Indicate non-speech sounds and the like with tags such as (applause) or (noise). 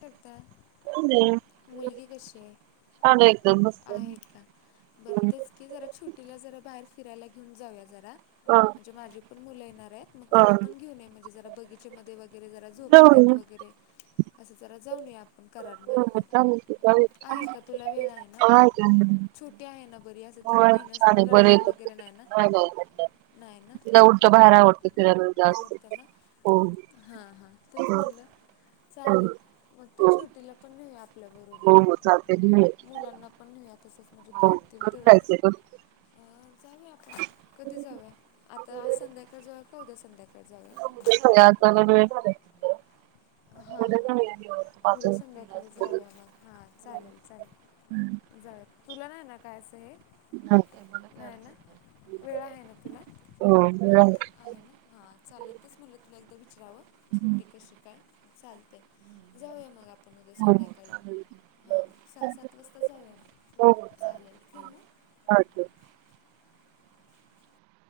करता (inaudible) मुलगी कशी आहे. एकदम मस्त आहे का बरं तेच ह की जरा छोटीला जरा बाहेर फि फिलायला घेऊन जाऊया जरा म्हणजे माझी पण मुलं येणार मग तिला ह पण घेऊन या म्हणजे ज बगीचे मध्ये वगैरे जरा झोपाळ्यात जाऊया वगैरे असं जरा जाऊ आपण कराडा हो चालेल की (unintelligible) जाऊया आहे का तुला वेळ आहे ना हाय का छो ते आहे ना बरी असं तिला होय छान नेण्यासारं रडणार वगैरे नायं ना. नाही ना? त उलट बाहेर आवडत फिरायला जास्त हो तेचं हो म्हणलं हो चालेल, मग तर हो छोटीला पण मी आपल्या बरोबर हो हो चालतंय घेऊया की मुलांना पण न्हीवूया तसच. हो कॉल करायचं यत अ, जाऊया आपण, कधी जाऊया आता आज संध्याकाळी जाऊया का उद्या सं काय जावूया? उद्या जाऊया आज जरा वेळ झालाय तिथं. हा उद्या हा. जाऊया निवांत पाच उद्या वाजता संध्याकाळी जाऊया मग, हा चालेल चालेल. जाय तुला नाही ना काय आसं हे? नाही ना? वेळ आहे ना तुला? हो वेळ आहे ना? हा चालेल, तेचं म्हणलं तुला एकदा विचारावं छोटी कशी काय? चालतय जाऊया मग आप हो हो चाललल. हा सहा सात वाजता जाऊया, चालेल ठेवू मग. अच्छे